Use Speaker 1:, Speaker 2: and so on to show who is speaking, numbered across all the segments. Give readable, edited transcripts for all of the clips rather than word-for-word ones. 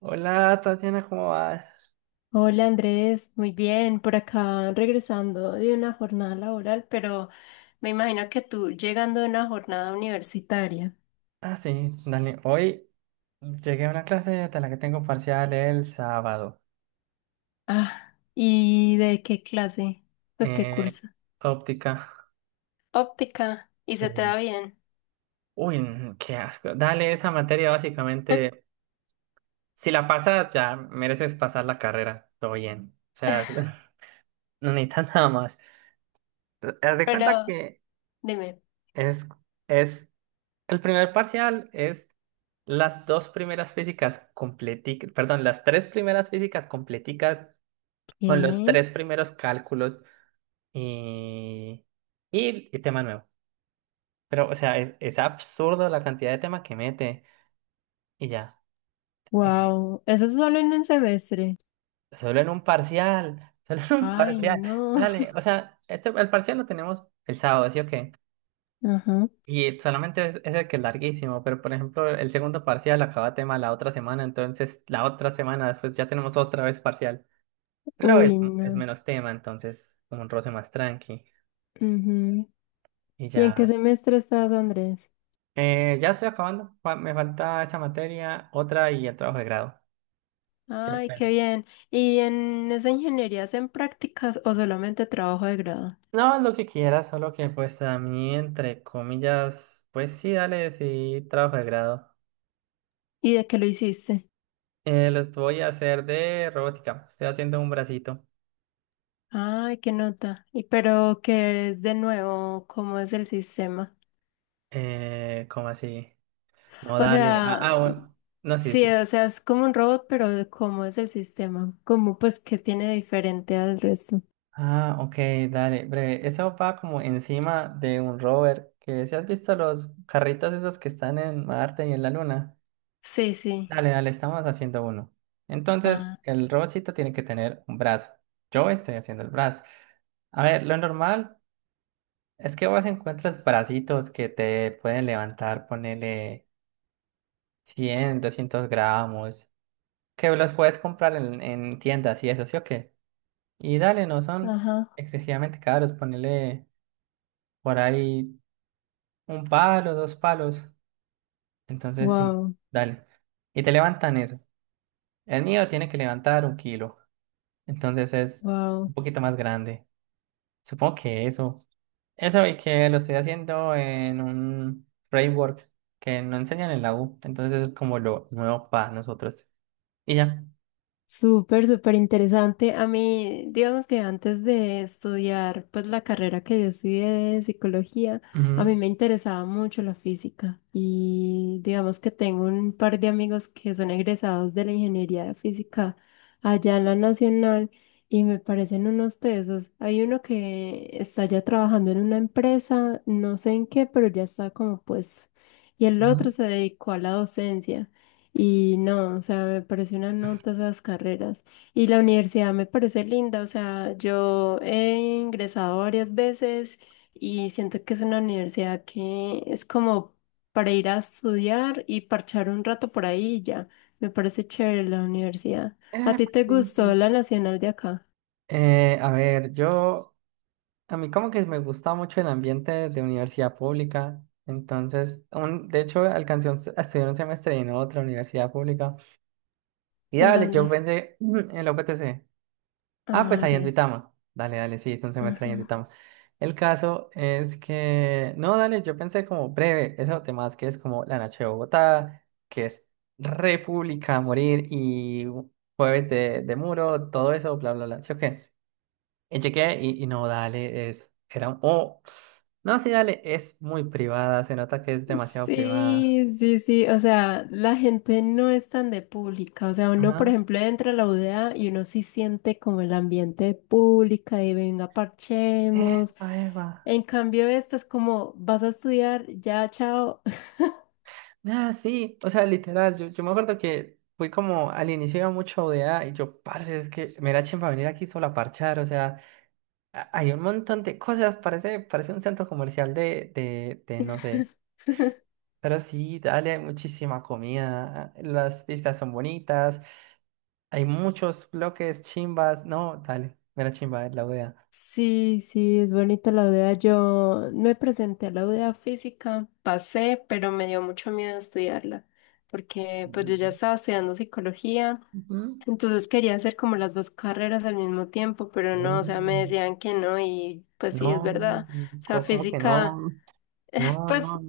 Speaker 1: Hola Tatiana, ¿cómo vas?
Speaker 2: Hola Andrés, muy bien, por acá regresando de una jornada laboral, pero me imagino que tú llegando de una jornada universitaria.
Speaker 1: Ah, sí, dale. Hoy llegué a una clase de la que tengo parcial el sábado.
Speaker 2: Ah, ¿y de qué clase? Pues qué
Speaker 1: Eh,
Speaker 2: curso.
Speaker 1: óptica.
Speaker 2: Óptica, ¿y se te
Speaker 1: Sí.
Speaker 2: da bien?
Speaker 1: Uy, qué asco. Dale, esa materia básicamente, si la pasas ya mereces pasar la carrera. Todo bien. O sea, no necesitas nada más. Haz de cuenta
Speaker 2: Pero
Speaker 1: que
Speaker 2: dime.
Speaker 1: es, es el primer parcial es las dos primeras físicas completicas, perdón, las tres primeras físicas completicas con los
Speaker 2: ¿Qué?
Speaker 1: tres primeros cálculos y, y tema nuevo. Pero, o sea, es absurdo la cantidad de tema que mete y ya. eh,
Speaker 2: Wow, eso es solo en un semestre.
Speaker 1: Solo en un parcial, solo en un
Speaker 2: Ay,
Speaker 1: parcial.
Speaker 2: no.
Speaker 1: Dale, o sea, el parcial lo tenemos el sábado, ¿sí o qué?
Speaker 2: Ajá.
Speaker 1: Y solamente es el que es larguísimo, pero por ejemplo, el segundo parcial acaba tema la otra semana, entonces la otra semana después ya tenemos otra vez parcial. Pero
Speaker 2: Uy,
Speaker 1: es
Speaker 2: no.
Speaker 1: menos tema, entonces como un roce más tranqui
Speaker 2: Ujú.
Speaker 1: y
Speaker 2: ¿Y en qué
Speaker 1: ya.
Speaker 2: semestre estás, Andrés?
Speaker 1: Ya estoy acabando. Me falta esa materia, otra y el trabajo de grado. Qué
Speaker 2: Ay, qué
Speaker 1: pena.
Speaker 2: bien. ¿Y en esa ingeniería hacen prácticas o solamente trabajo de grado?
Speaker 1: No, lo que quieras, solo que pues a mí, entre comillas, pues sí, dale, sí, trabajo de grado.
Speaker 2: ¿Y de qué lo hiciste?
Speaker 1: Los voy a hacer de robótica. Estoy haciendo un bracito.
Speaker 2: Ay, qué nota. ¿Y pero qué es de nuevo? ¿Cómo es el sistema?
Speaker 1: ¿Cómo así? No,
Speaker 2: O
Speaker 1: dale. Ah,
Speaker 2: sea,
Speaker 1: ah, bueno. No, sí,
Speaker 2: sí,
Speaker 1: sí.
Speaker 2: o sea, es como un robot, pero de ¿cómo es el sistema? ¿Cómo, pues qué tiene de diferente al resto?
Speaker 1: Ah, ok, dale. Breve. Eso va como encima de un rover, que si has visto los carritos esos que están en Marte y en la Luna.
Speaker 2: Sí, sí.
Speaker 1: Dale, dale, estamos haciendo uno. Entonces,
Speaker 2: Ah,
Speaker 1: el robotcito tiene que tener un brazo. Yo estoy haciendo el brazo. A ver, lo normal es que vos encuentres bracitos que te pueden levantar, ponele 100, 200 gramos, que los puedes comprar en tiendas y eso, ¿sí o qué? Y dale, no son
Speaker 2: ajá.
Speaker 1: excesivamente caros, ponele por ahí un palo, dos palos. Entonces, sí,
Speaker 2: Wow,
Speaker 1: dale. Y te levantan eso. El mío tiene que levantar un kilo. Entonces es
Speaker 2: wow.
Speaker 1: un poquito más grande. Supongo que eso. Eso y que lo estoy haciendo en un framework que no enseñan en la U. Entonces es como lo nuevo para nosotros. Y ya.
Speaker 2: Súper, súper interesante. A mí, digamos que antes de estudiar pues la carrera que yo estudié de psicología, a mí
Speaker 1: Ujú,
Speaker 2: me interesaba mucho la física y digamos que tengo un par de amigos que son egresados de la ingeniería de física allá en la Nacional y me parecen unos tesos. Hay uno que está ya trabajando en una empresa, no sé en qué, pero ya está como pues, y el otro
Speaker 1: ujú.
Speaker 2: se dedicó a la docencia. Y no, o sea, me parece una nota esas carreras. Y la universidad me parece linda, o sea, yo he ingresado varias veces y siento que es una universidad que es como para ir a estudiar y parchar un rato por ahí y ya. Me parece chévere la universidad. ¿A
Speaker 1: Ah,
Speaker 2: ti
Speaker 1: pues,
Speaker 2: te
Speaker 1: sí.
Speaker 2: gustó
Speaker 1: Sí.
Speaker 2: la nacional de acá?
Speaker 1: A ver, a mí como que me gusta mucho el ambiente de universidad pública, entonces, de hecho, a estudiar un semestre en otra universidad pública, y
Speaker 2: ¿En
Speaker 1: dale, yo
Speaker 2: dónde?
Speaker 1: pensé en la UPTC. Ah, pues
Speaker 2: Ah,
Speaker 1: ahí en
Speaker 2: ya.
Speaker 1: Duitama. Dale, dale, sí, es un semestre ahí en
Speaker 2: Ajá.
Speaker 1: Duitama. El caso es que, no, dale, yo pensé como breve, eso temas que es como la noche de Bogotá, que es República a morir y jueves de muro, todo eso, bla, bla, bla. Sí, ok. Y chequé y no, dale, era un, oh, no, sí, dale, es muy privada, se nota que es demasiado privada.
Speaker 2: Sí, sí, sí, o sea, la gente no es tan de pública, o sea, uno, por
Speaker 1: Ajá.
Speaker 2: ejemplo, entra a la UDA y uno sí siente como el ambiente de pública y venga, parchemos.
Speaker 1: Epa, epa.
Speaker 2: En cambio, esta es como, vas a estudiar, ya, chao.
Speaker 1: Ah, sí, o sea, literal, yo me acuerdo que fui como al inicio iba mucho de a y yo, parce, es que me da chimba venir aquí solo a parchar, o sea, hay un montón de cosas, parece, parece un centro comercial no sé, pero sí, dale, hay muchísima comida, las vistas son bonitas, hay muchos bloques, chimbas, no, dale, me da chimba la ODA.
Speaker 2: Sí, sí, es bonita la UDA. Yo me presenté a la UDA física, pasé, pero me dio mucho miedo estudiarla, porque pues yo ya estaba estudiando psicología.
Speaker 1: Ujú.
Speaker 2: Entonces quería hacer como las dos carreras al mismo tiempo, pero no, o sea, me
Speaker 1: No,
Speaker 2: decían que no y pues sí, es
Speaker 1: no,
Speaker 2: verdad. O sea,
Speaker 1: ¿Cómo que
Speaker 2: física,
Speaker 1: no? No,
Speaker 2: pues,
Speaker 1: no,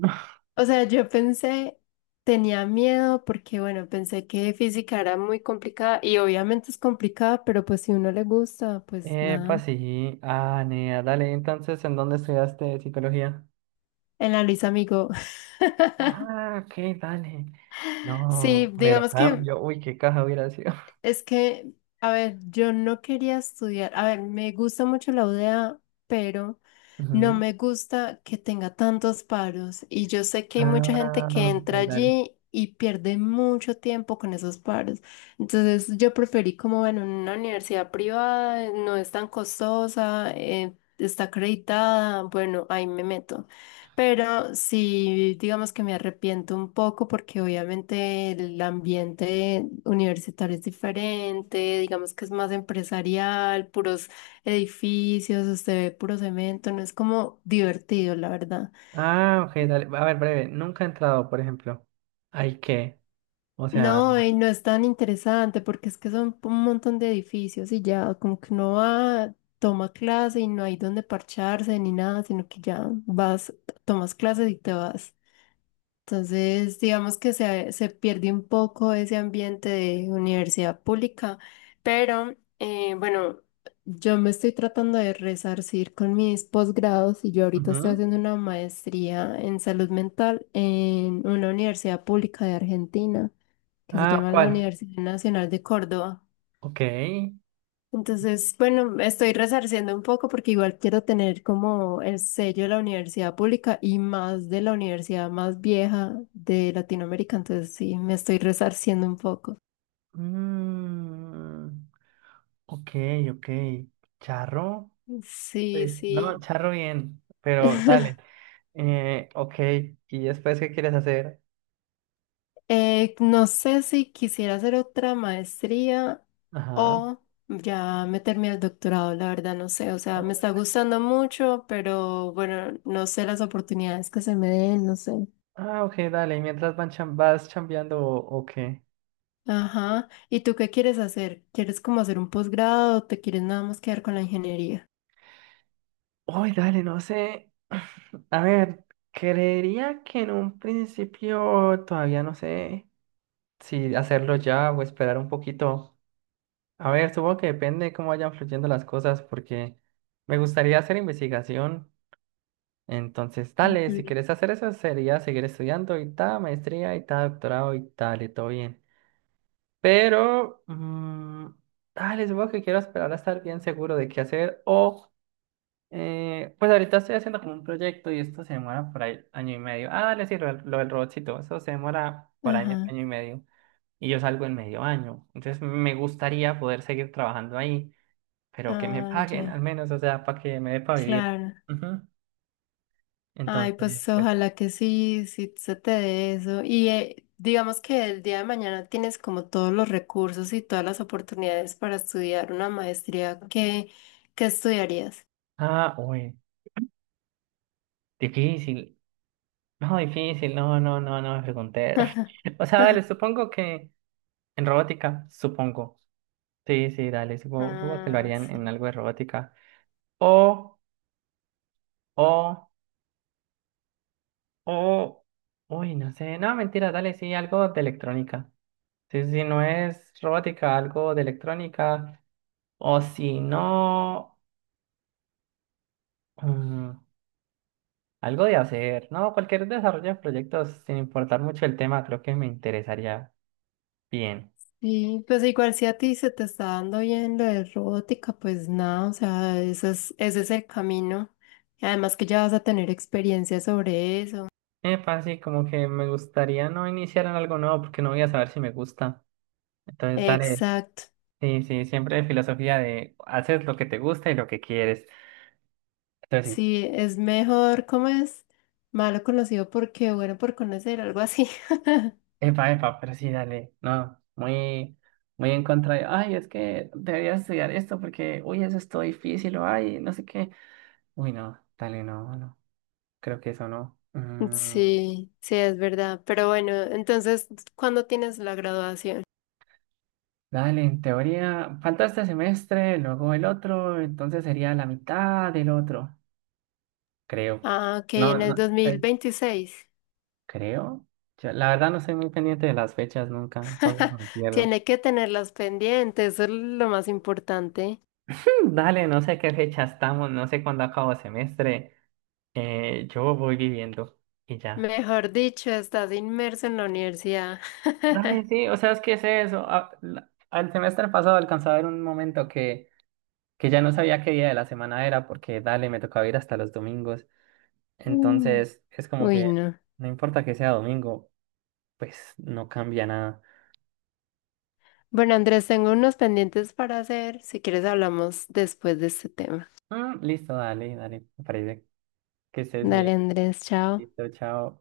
Speaker 2: o sea, yo pensé, tenía miedo porque, bueno, pensé que física era muy complicada y obviamente es complicada, pero pues si uno le gusta, pues
Speaker 1: epa,
Speaker 2: nada.
Speaker 1: sí. Ah, nea, dale. Entonces, ¿en dónde estudiaste psicología?
Speaker 2: En la Luis amigo.
Speaker 1: Ah, ok, dale.
Speaker 2: Sí,
Speaker 1: No, mero
Speaker 2: digamos que
Speaker 1: cambio. Uy, qué caja hubiera sido.
Speaker 2: es que, a ver, yo no quería estudiar. A ver, me gusta mucho la UDA, pero no
Speaker 1: Ujú.
Speaker 2: me gusta que tenga tantos paros. Y yo sé que hay mucha gente
Speaker 1: Ah,
Speaker 2: que
Speaker 1: ok,
Speaker 2: entra
Speaker 1: dale.
Speaker 2: allí y pierde mucho tiempo con esos paros. Entonces, yo preferí como, bueno, una universidad privada, no es tan costosa, está acreditada. Bueno, ahí me meto. Pero sí, digamos que me arrepiento un poco porque obviamente el ambiente universitario es diferente, digamos que es más empresarial, puros edificios, usted ve puro cemento, no es como divertido, la verdad.
Speaker 1: Ah, ok, dale. A ver, breve. Nunca he entrado, por ejemplo. ¿Hay qué? O sea,
Speaker 2: No, y no es tan interesante porque es que son un montón de edificios y ya como que uno va, toma clase y no hay donde parcharse ni nada, sino que ya vas, tomas clases y te vas. Entonces, digamos que se pierde un poco ese ambiente de universidad pública, pero bueno, yo me estoy tratando de resarcir con mis posgrados y yo ahorita estoy
Speaker 1: ujú.
Speaker 2: haciendo una maestría en salud mental en una universidad pública de Argentina que se
Speaker 1: Ah,
Speaker 2: llama la
Speaker 1: ¿cuál?
Speaker 2: Universidad Nacional de Córdoba.
Speaker 1: Ok.
Speaker 2: Entonces, bueno, estoy resarciendo un poco porque igual quiero tener como el sello de la universidad pública y más de la universidad más vieja de Latinoamérica. Entonces, sí, me estoy resarciendo un poco.
Speaker 1: Mm, ok, ok. ¿Charro?
Speaker 2: Sí,
Speaker 1: Pues, no,
Speaker 2: sí.
Speaker 1: charro bien. Pero dale. Ok, ¿y después qué quieres hacer?
Speaker 2: No sé si quisiera hacer otra maestría
Speaker 1: Ajá.
Speaker 2: o ya meterme al doctorado, la verdad no sé, o sea, me está gustando mucho, pero bueno, no sé las oportunidades que se me den, no sé.
Speaker 1: Ah, ok, dale, ¿y mientras vas chambeando o qué?
Speaker 2: Ajá. ¿Y tú qué quieres hacer? ¿Quieres como hacer un posgrado o te quieres nada más quedar con la ingeniería?
Speaker 1: Uy, dale, no sé. A ver, creería que en un principio todavía no sé si hacerlo ya o esperar un poquito. A ver, supongo que depende de cómo vayan fluyendo las cosas porque me gustaría hacer investigación. Entonces, dale, si
Speaker 2: Ujú.
Speaker 1: quieres hacer eso sería seguir estudiando y tal, maestría y tal, doctorado y tal, y todo bien. Pero, dale, supongo que quiero esperar a estar bien seguro de qué hacer. O, pues ahorita estoy haciendo como un proyecto y esto se demora por ahí año y medio. Ah, dale, sí, lo del robotcito, eso se demora por año,
Speaker 2: Ajá.
Speaker 1: año y medio. Y yo salgo en medio año. Entonces me gustaría poder seguir trabajando ahí, pero que me
Speaker 2: Ah,
Speaker 1: paguen al
Speaker 2: ya.
Speaker 1: menos, o sea, para que me dé para vivir.
Speaker 2: Claro.
Speaker 1: Ujú.
Speaker 2: Ay,
Speaker 1: Entonces,
Speaker 2: pues
Speaker 1: pues sí.
Speaker 2: ojalá que sí, sí se te dé eso. Y digamos que el día de mañana tienes como todos los recursos y todas las oportunidades para estudiar una maestría. ¿Qué, qué estudiarías?
Speaker 1: Ah, uy, difícil. No, difícil, no, no, no, no me pregunté. O sea, dale, supongo que. En robótica, supongo. Sí, sí, dale, supongo, supongo que lo
Speaker 2: Ah,
Speaker 1: harían en
Speaker 2: sí.
Speaker 1: algo de robótica. O, o, o, uy, no sé, no, mentira, dale, sí, algo de electrónica. Sí, sí, no es robótica, algo de electrónica. O si no, mm, algo de hacer, ¿no? Cualquier desarrollo de proyectos, sin importar mucho el tema, creo que me interesaría bien.
Speaker 2: Y pues igual si a ti se te está dando bien lo de robótica, pues nada, o sea, ese es el camino. Y además que ya vas a tener experiencia sobre eso.
Speaker 1: Epa, sí, como que me gustaría no iniciar en algo nuevo porque no voy a saber si me gusta. Entonces, dale,
Speaker 2: Exacto.
Speaker 1: sí, sí, siempre filosofía de haces lo que te gusta y lo que quieres. Entonces sí,
Speaker 2: Sí, es mejor, ¿cómo es? Malo conocido porque bueno por conocer, algo así.
Speaker 1: epa, epa, pero sí, dale, no, muy en contra de, ay, es que deberías estudiar esto porque, uy, eso es todo difícil, o ay, no sé qué. Uy, no, dale, no, no, creo que eso no.
Speaker 2: Sí, sí, es verdad. Pero bueno, entonces, ¿cuándo tienes la graduación?
Speaker 1: Dale, en teoría, falta este semestre, luego el otro, entonces sería la mitad del otro, creo.
Speaker 2: Ah, ok,
Speaker 1: No,
Speaker 2: en el
Speaker 1: no,
Speaker 2: dos mil
Speaker 1: pues,
Speaker 2: veintiséis.
Speaker 1: creo. Yo, la verdad no soy muy pendiente de las fechas nunca, entonces me pierdo.
Speaker 2: Tiene que tenerlas pendientes, eso es lo más importante.
Speaker 1: Dale, no sé qué fecha estamos, no sé cuándo acabo semestre. Yo voy viviendo y ya.
Speaker 2: Mejor dicho, estás inmerso en la universidad.
Speaker 1: Dale, sí, o sea, es que es eso. Al semestre pasado alcanzaba a ver un momento que ya no sabía qué día de la semana era porque, dale, me tocaba ir hasta los domingos.
Speaker 2: Mm.
Speaker 1: Entonces, es como
Speaker 2: Uy,
Speaker 1: que
Speaker 2: no.
Speaker 1: no importa que sea domingo, pues no cambia nada.
Speaker 2: Bueno, Andrés, tengo unos pendientes para hacer. Si quieres, hablamos después de este tema.
Speaker 1: Mm, listo, dale, dale, me parece que estés
Speaker 2: Dale,
Speaker 1: bien.
Speaker 2: Andrés, chao.
Speaker 1: Listo, chao.